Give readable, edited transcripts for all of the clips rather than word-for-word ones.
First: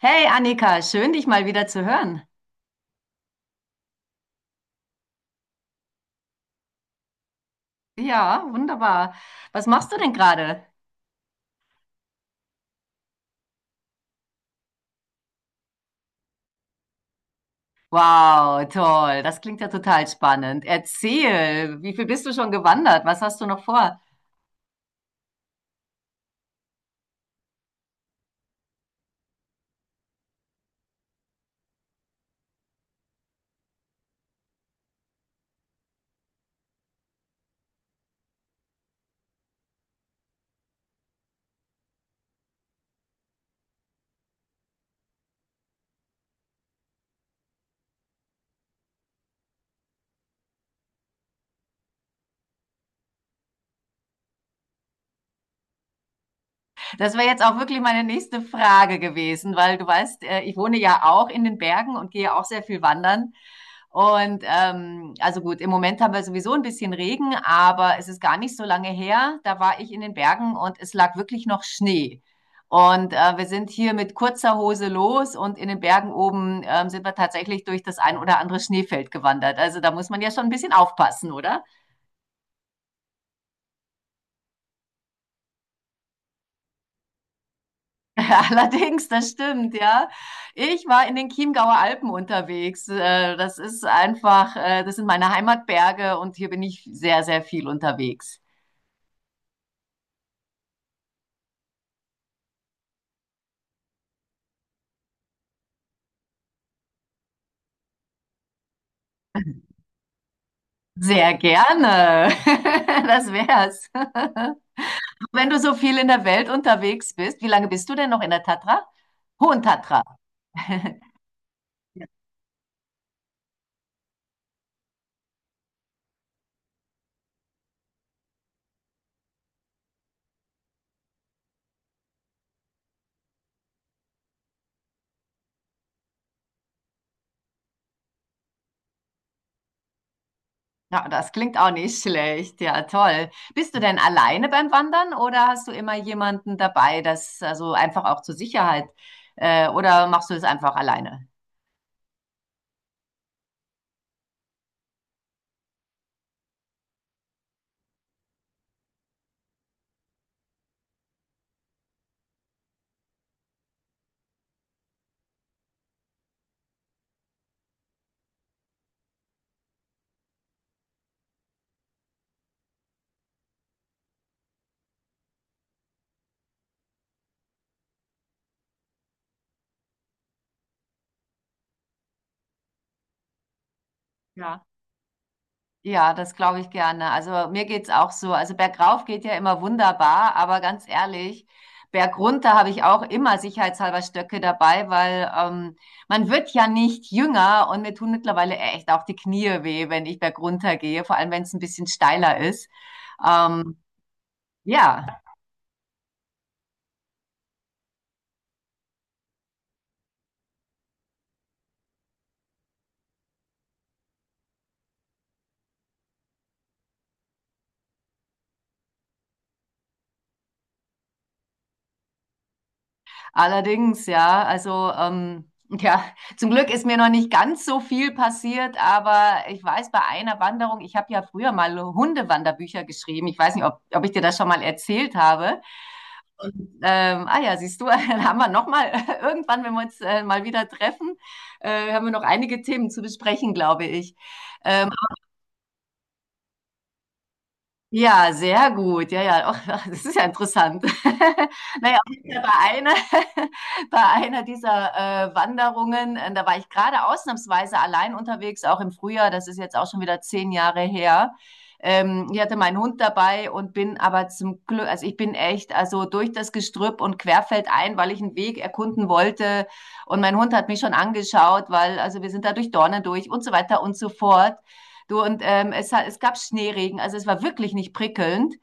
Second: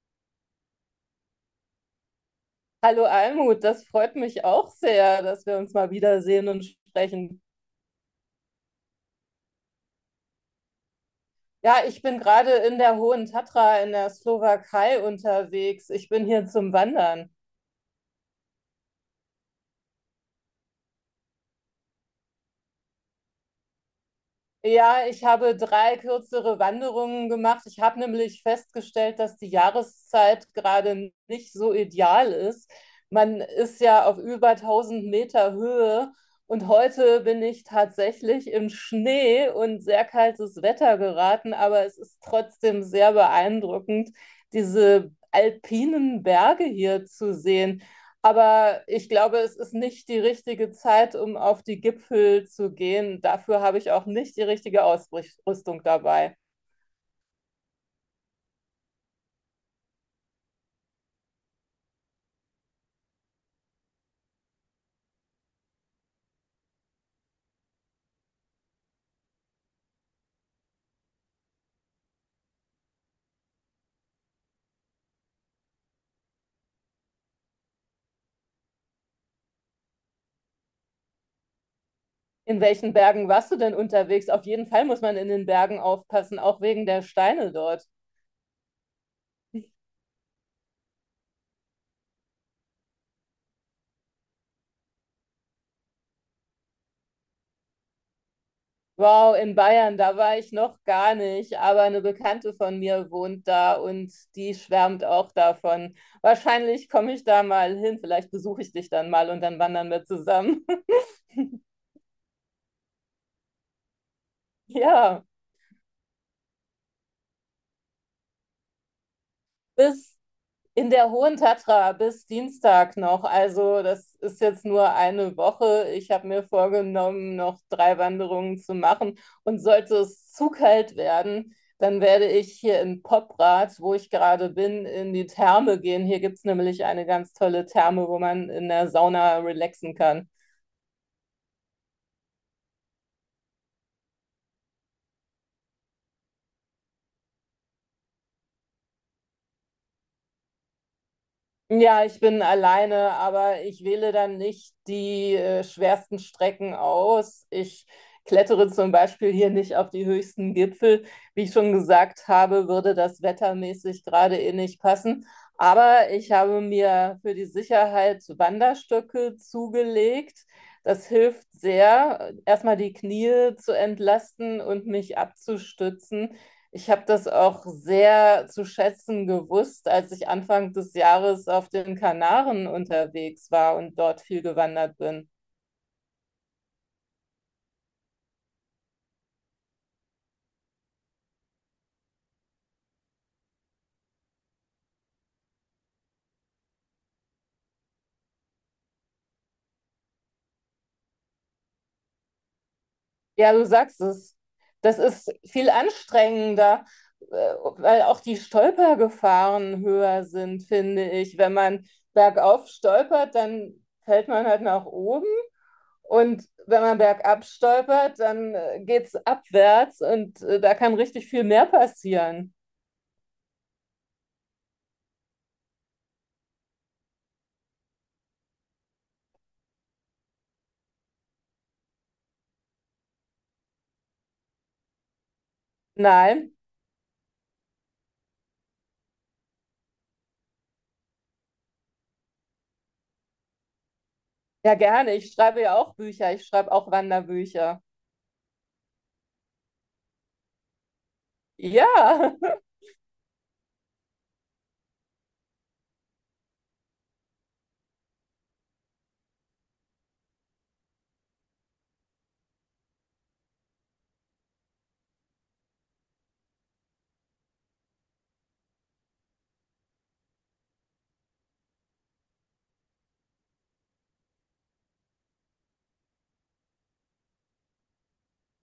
Hey Annika, schön dich mal wieder zu hören. Hallo Almut, das freut mich auch sehr, dass wir uns mal wiedersehen und sprechen. Ja, wunderbar. Was machst du denn gerade? Ja, ich bin gerade in der Hohen Tatra in der Slowakei unterwegs. Ich bin hier zum Wandern. Wow, toll. Das klingt ja total spannend. Erzähl, wie viel bist du schon gewandert? Was hast du noch vor? Ja, ich habe drei kürzere Wanderungen gemacht. Ich habe nämlich festgestellt, dass die Jahreszeit gerade nicht so ideal ist. Man ist ja auf über 1000 Meter Höhe und heute bin ich tatsächlich in Schnee und sehr kaltes Wetter geraten, aber es ist trotzdem sehr beeindruckend, diese alpinen Berge hier zu sehen. Aber ich glaube, es ist nicht die richtige Zeit, um auf die Gipfel zu gehen. Dafür habe ich auch nicht die richtige Ausrüstung dabei. Das wäre jetzt auch wirklich meine nächste Frage gewesen, weil du weißt, ich wohne ja auch in den Bergen und gehe auch sehr viel wandern. Und also gut, im Moment haben wir sowieso ein bisschen Regen, aber es ist gar nicht so lange her. Da war ich in den Bergen und es lag wirklich noch Schnee. Und wir sind hier mit kurzer Hose los und in den Bergen oben sind wir tatsächlich durch das ein oder andere Schneefeld gewandert. Also da muss man ja schon ein bisschen aufpassen, oder? In welchen Bergen warst du denn unterwegs? Auf jeden Fall muss man in den Bergen aufpassen, auch wegen der Steine dort. Allerdings, das stimmt, ja. Ich war in den Chiemgauer Alpen unterwegs. Das ist einfach, das sind meine Heimatberge und hier bin ich sehr, sehr viel unterwegs. Wow, in Bayern, da war ich noch gar nicht, aber eine Bekannte von mir wohnt da und die schwärmt auch davon. Wahrscheinlich komme ich da mal hin, vielleicht besuche ich dich dann mal und dann wandern wir zusammen. Sehr gerne. Das wär's. Ja, Wenn du so viel in der Welt unterwegs bist, wie lange bist du denn noch in der Tatra? Hohen Tatra. bis in der Hohen Tatra bis Dienstag noch. Also das ist jetzt nur eine Woche. Ich habe mir vorgenommen, noch drei Wanderungen zu machen. Und sollte es zu kalt werden, dann werde ich hier in Poprad, wo ich gerade bin, in die Therme gehen. Hier gibt es nämlich eine ganz tolle Therme, wo man in der Sauna relaxen kann. Ja, das klingt auch nicht schlecht. Ja, toll. Bist du denn alleine beim Wandern oder hast du immer jemanden dabei, das also einfach auch zur Sicherheit, oder machst du es einfach alleine? Ja, ich bin alleine, aber ich wähle dann nicht die schwersten Strecken aus. Ich klettere zum Beispiel hier nicht auf die höchsten Gipfel. Wie ich schon gesagt habe, würde das wettermäßig gerade eh nicht passen. Aber ich habe mir für die Sicherheit Wanderstöcke zugelegt. Das hilft sehr, erstmal die Knie zu entlasten und mich abzustützen. Ich habe das auch sehr zu schätzen gewusst, als ich Anfang des Jahres auf den Kanaren unterwegs war und dort viel Ja, gewandert bin. ja, das glaube ich gerne. Also mir geht's auch so. Also bergauf geht ja immer wunderbar, aber ganz ehrlich, bergunter habe ich auch immer sicherheitshalber Stöcke dabei, weil man wird ja nicht jünger und mir tun mittlerweile echt auch die Knie weh, wenn ich bergunter gehe, vor allem wenn es ein bisschen steiler ist. Ja, du Ähm, sagst es. Das ja. ist viel anstrengender, äh, weil auch die Stolpergefahren höher sind, finde ich. Wenn man bergauf stolpert, dann fällt man halt nach oben. Und wenn man bergab stolpert, dann geht's abwärts und da kann richtig viel mehr passieren. Allerdings, ja, also ja, zum Glück ist mir noch nicht ganz so viel passiert, aber ich weiß bei einer Wanderung, ich habe ja früher mal Hundewanderbücher geschrieben. Ich weiß nicht, ob ich dir das schon mal erzählt habe. Nein. Ah ja, siehst du, dann haben wir noch mal irgendwann, wenn wir uns mal wieder treffen, haben wir noch einige Themen zu besprechen, glaube ich. Ja, Ähm, gerne. Ich schreibe ja auch Bücher. Ich schreibe auch Wanderbücher. Ja sehr gut. Ja, ja, auch, das ist ja interessant. Ja. Naja, auf jeden bei einer, bei einer dieser Wanderungen, da war ich gerade ausnahmsweise allein unterwegs, auch im Frühjahr, das ist jetzt auch schon wieder 10 Jahre her. Ich hatte meinen Hund dabei und bin aber zum Glück, also ich bin echt, also durch das Gestrüpp und querfeld ein, weil ich einen Weg erkunden wollte. Und mein Hund hat mich schon angeschaut, weil, also wir sind da durch Dornen durch und so weiter und so fort. Du, und es gab Schneeregen, also es war wirklich nicht prickelnd.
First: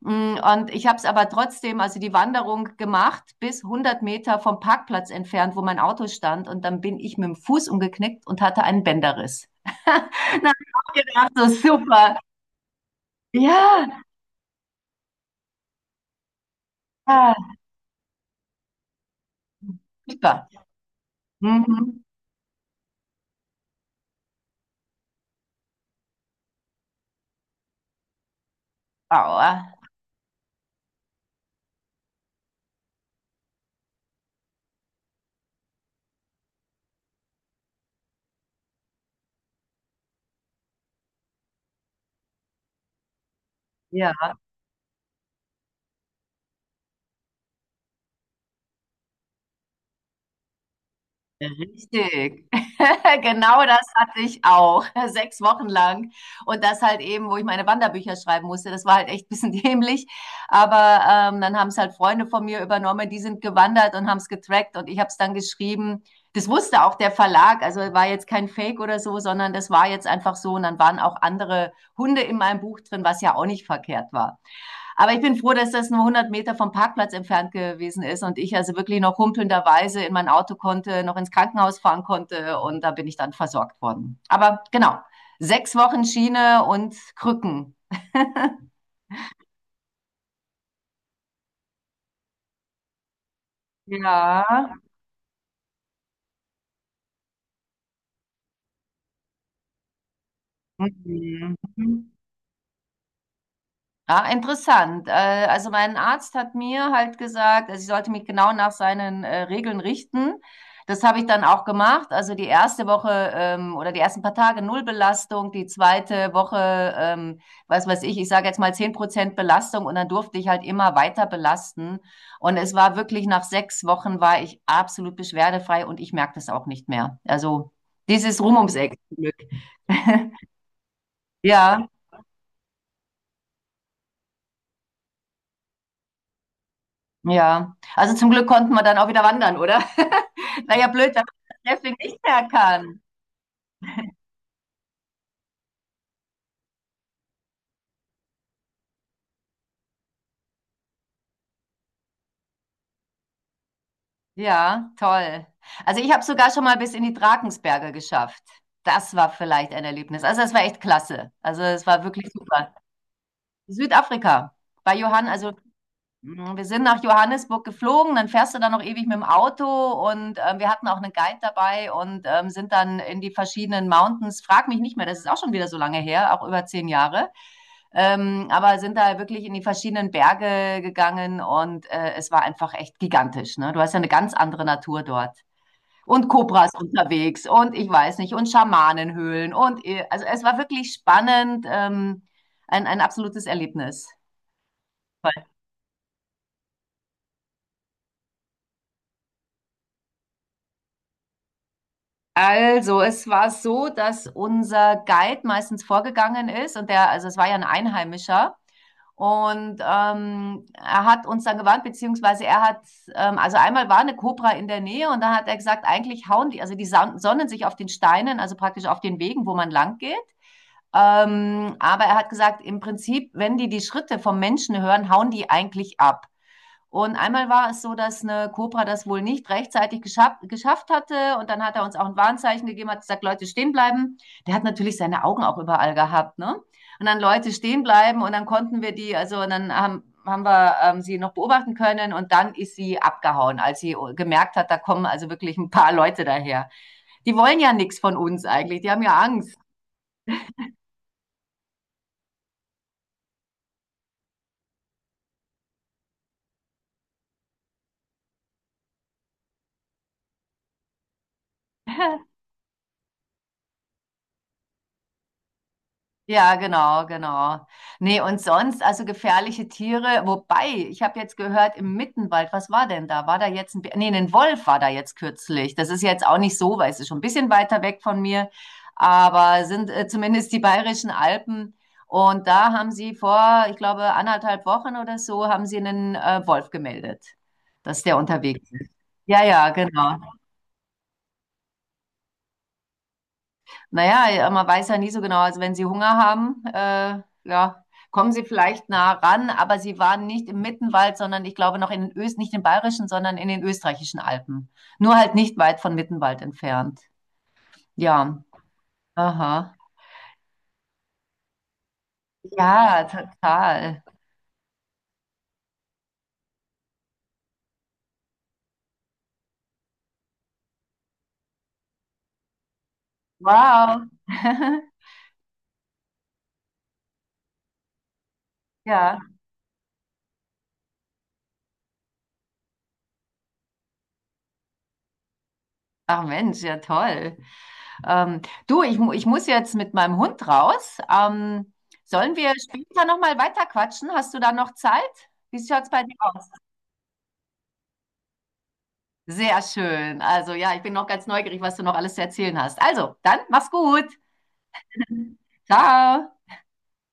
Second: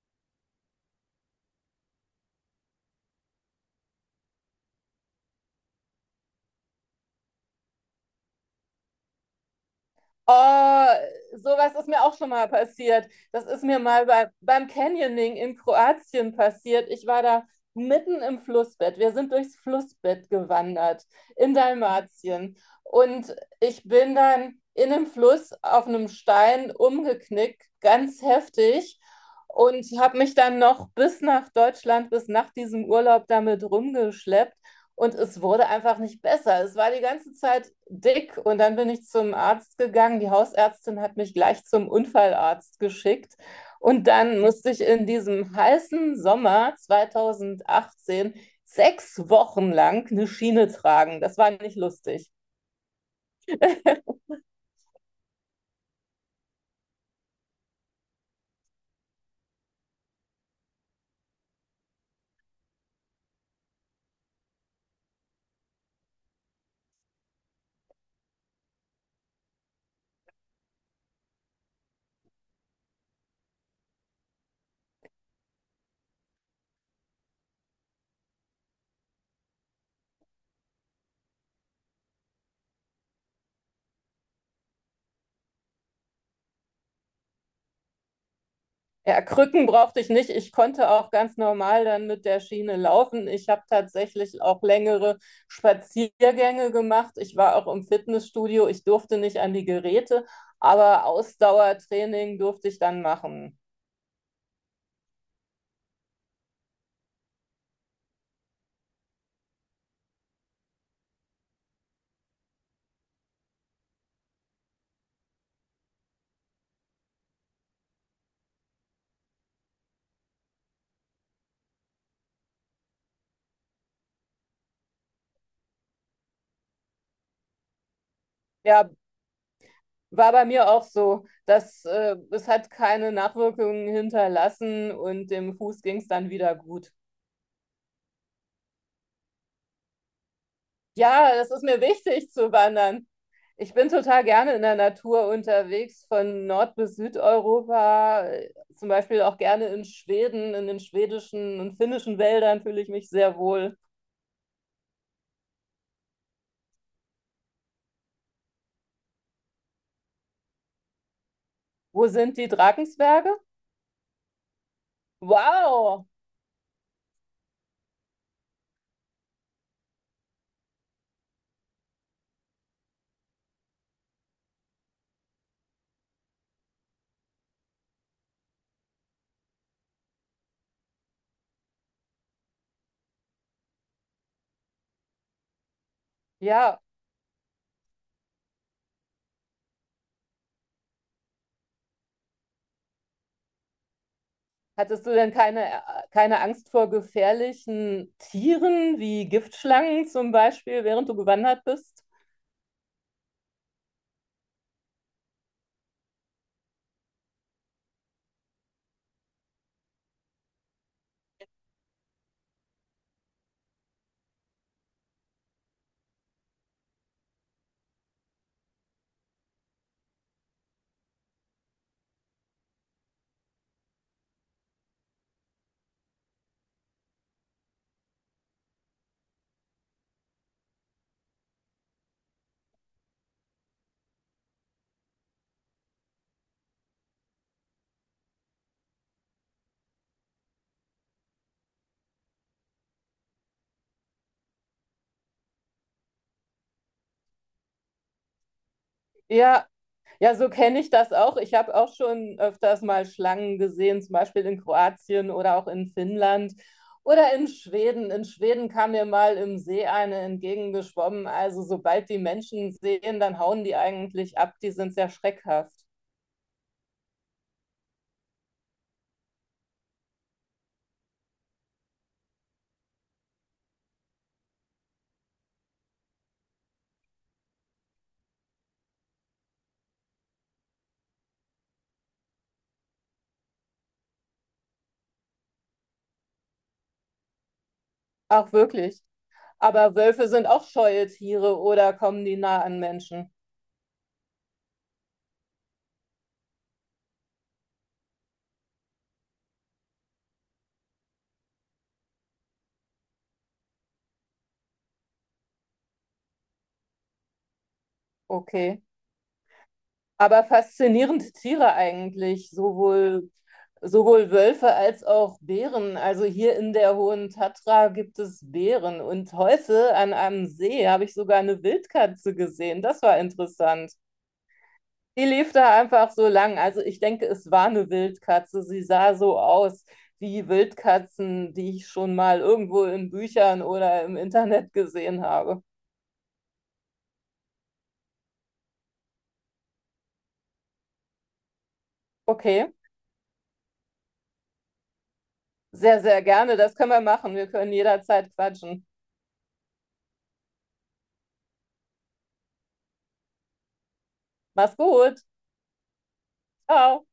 Und ich habe es aber trotzdem, also die Wanderung gemacht, bis 100 Meter vom Parkplatz entfernt, wo mein Auto stand. Und dann bin ich mit dem Fuß umgeknickt und hatte einen Bänderriss. Dann habe ich Oh, auch gedacht, so sowas ist mir super. auch schon mal passiert. Das ist mir Ja, mal beim Canyoning in Kroatien passiert. Ich war da ja, mitten im Flussbett. Wir sind durchs Flussbett super. gewandert in Mhm. Dalmatien. Und ich bin dann in einem Fluss auf einem Stein umgeknickt, ganz heftig. Aua. Und habe mich dann noch bis nach Deutschland, bis nach diesem Urlaub damit rumgeschleppt. Und es wurde einfach nicht besser. Es war die ganze Zeit dick. Und dann bin ich zum Arzt gegangen. Die Hausärztin hat mich gleich zum Unfallarzt geschickt. Und Ja. dann musste ich in diesem heißen Sommer 2018 sechs Wochen lang eine Schiene tragen. Das war nicht lustig. Richtig. Genau das hatte ich auch. 6 Wochen lang. Und das halt eben, wo ich meine Wanderbücher schreiben musste. Das war halt echt ein bisschen dämlich. Aber dann haben es halt Freunde von mir übernommen, die sind gewandert und haben es getrackt und ich habe es dann geschrieben. Das wusste auch der Verlag, also war jetzt kein Fake oder so, sondern das war jetzt einfach so. Und dann waren auch andere Hunde in meinem Buch drin, was ja auch nicht verkehrt war. Aber ich bin froh, dass das nur 100 Meter vom Parkplatz entfernt gewesen ist und ich also wirklich noch humpelnderweise in mein Auto konnte, noch ins Krankenhaus fahren konnte und da bin ich dann versorgt worden. Aber genau, 6 Wochen Schiene und Krücken. Ja, Krücken brauchte ich nicht. Ich konnte auch ganz normal dann mit der Schiene laufen. Ich habe tatsächlich Ja. auch längere Spaziergänge gemacht. Ich war auch im Fitnessstudio. Ich durfte nicht an die Geräte, aber Mhm. Ausdauertraining durfte ich dann machen. Ah, interessant. Also mein Arzt hat mir halt gesagt, also ich sollte mich genau nach seinen Regeln richten. Das habe ich dann auch gemacht. Also die erste Woche oder die ersten paar Tage null Belastung, die zweite Woche, was weiß ich, ich sage jetzt mal 10% Belastung und dann durfte ich halt immer weiter belasten. Und es war wirklich nach 6 Wochen war ich absolut beschwerdefrei und ich merke das auch nicht mehr. Also dieses Rum ums Ja, Eck. Glück. war bei mir auch so, dass Ja. Es hat keine Nachwirkungen hinterlassen und dem Fuß ging es dann wieder gut. Ja, also zum Glück konnten wir dann auch wieder wandern, oder? Wäre ja blöd, wenn man Ja, das ist das mir deswegen nicht wichtig mehr zu kann. wandern. Ich bin total gerne in der Natur unterwegs, von Nord- bis Südeuropa, zum Beispiel auch gerne in Schweden, in den schwedischen und finnischen Wäldern fühle ich mich sehr wohl. Ja, toll. Also ich habe sogar schon mal bis in die Drakensberge geschafft. Das war vielleicht ein Erlebnis. Also das war echt klasse. Also es war Wo wirklich sind die super. Drakensberge? Südafrika. Bei Johann, also Wow! Mhm, wir sind nach Johannesburg geflogen, dann fährst du da noch ewig mit dem Auto und wir hatten auch einen Guide dabei und sind dann in die verschiedenen Mountains. Frag mich nicht mehr, das ist auch schon wieder so lange her, auch über 10 Jahre. Aber sind da wirklich in die verschiedenen Berge gegangen und es war einfach echt gigantisch. Ne? Du hast ja eine ganz andere Natur dort. Und Kobras Ja, unterwegs und ich weiß nicht, und Schamanenhöhlen und also es war wirklich spannend, ein absolutes Erlebnis. hattest du denn keine Angst vor gefährlichen Tieren wie Giftschlangen zum Beispiel, während du gewandert bist? Also, es war so, dass unser Guide meistens vorgegangen ist und der, also es war ja ein Einheimischer und er hat uns dann gewarnt, beziehungsweise er hat, also einmal war eine Kobra in der Nähe und dann hat er gesagt, eigentlich hauen die, also die sonnen sich auf den Steinen, also praktisch auf den Wegen, wo man lang geht. Aber er hat gesagt, im Prinzip, wenn die die Schritte vom Menschen hören, hauen die eigentlich ab. Und einmal war es so, dass eine Cobra das wohl nicht rechtzeitig geschafft hatte. Und dann hat er uns auch ein Warnzeichen gegeben, hat gesagt, Leute, stehen bleiben. Der hat natürlich seine Augen auch überall gehabt, ne? Und dann Leute stehen bleiben und dann konnten wir die, also und dann haben wir sie noch beobachten können und dann ist sie abgehauen, als sie gemerkt hat, da kommen also wirklich ein paar Leute daher. Die wollen ja nichts von uns eigentlich, die haben ja Angst. Ja, ja, so kenne ich das auch. Ich habe auch schon öfters mal Schlangen gesehen, zum Beispiel in Kroatien oder auch in Finnland oder in Schweden. In Schweden kam mir mal im See eine entgegengeschwommen. Also sobald die Menschen sehen, dann hauen die eigentlich ab. Die sind sehr schreckhaft. Ja, genau, genau. Nee, und sonst, also gefährliche Tiere, wobei, ich habe jetzt gehört, im Mittenwald, was war denn da? War da jetzt ein Bär? Nee, ein Wolf war da jetzt kürzlich. Das ist jetzt auch nicht so, weil es ist schon ein bisschen weiter weg von mir, aber sind zumindest die Bayerischen Alpen. Und da haben sie vor, ich glaube, anderthalb Wochen oder so, haben sie einen Wolf gemeldet, dass der Auch unterwegs ist. wirklich. Ja, ja, Aber genau. Wölfe sind auch scheue Tiere oder kommen die nah an Menschen? Naja, ja, man weiß ja nie so genau. Also wenn sie Hunger haben, ja, kommen sie vielleicht nah ran, aber sie waren nicht im Mittenwald, sondern ich glaube noch in den Öst, nicht in den Bayerischen, sondern in den österreichischen Alpen. Nur halt nicht weit von Mittenwald entfernt. Ja, Okay. aha. Aber faszinierende Tiere eigentlich, Ja, sowohl, total. sowohl Wölfe als auch Bären. Also hier in der Hohen Tatra gibt es Bären. Und heute an einem See habe ich sogar eine Wildkatze gesehen. Das war interessant. Wow. Die lief da einfach so lang. Also ich denke, es war eine Wildkatze. Sie sah Ja. so aus wie Wildkatzen, die ich schon mal irgendwo in Büchern oder im Internet gesehen habe. Ach Mensch, ja toll. Ähm, du, ich muss jetzt mit meinem Hund raus. Sollen wir Okay, später nochmal weiter quatschen? Hast du da noch Zeit? Wie schaut's sehr, bei dir sehr aus? gerne. Das können wir machen. Wir können jederzeit quatschen. Sehr schön. Also ja, ich bin noch ganz neugierig, was du noch alles zu erzählen hast. Also, dann mach's gut. Mach's gut. Ciao. Ciao.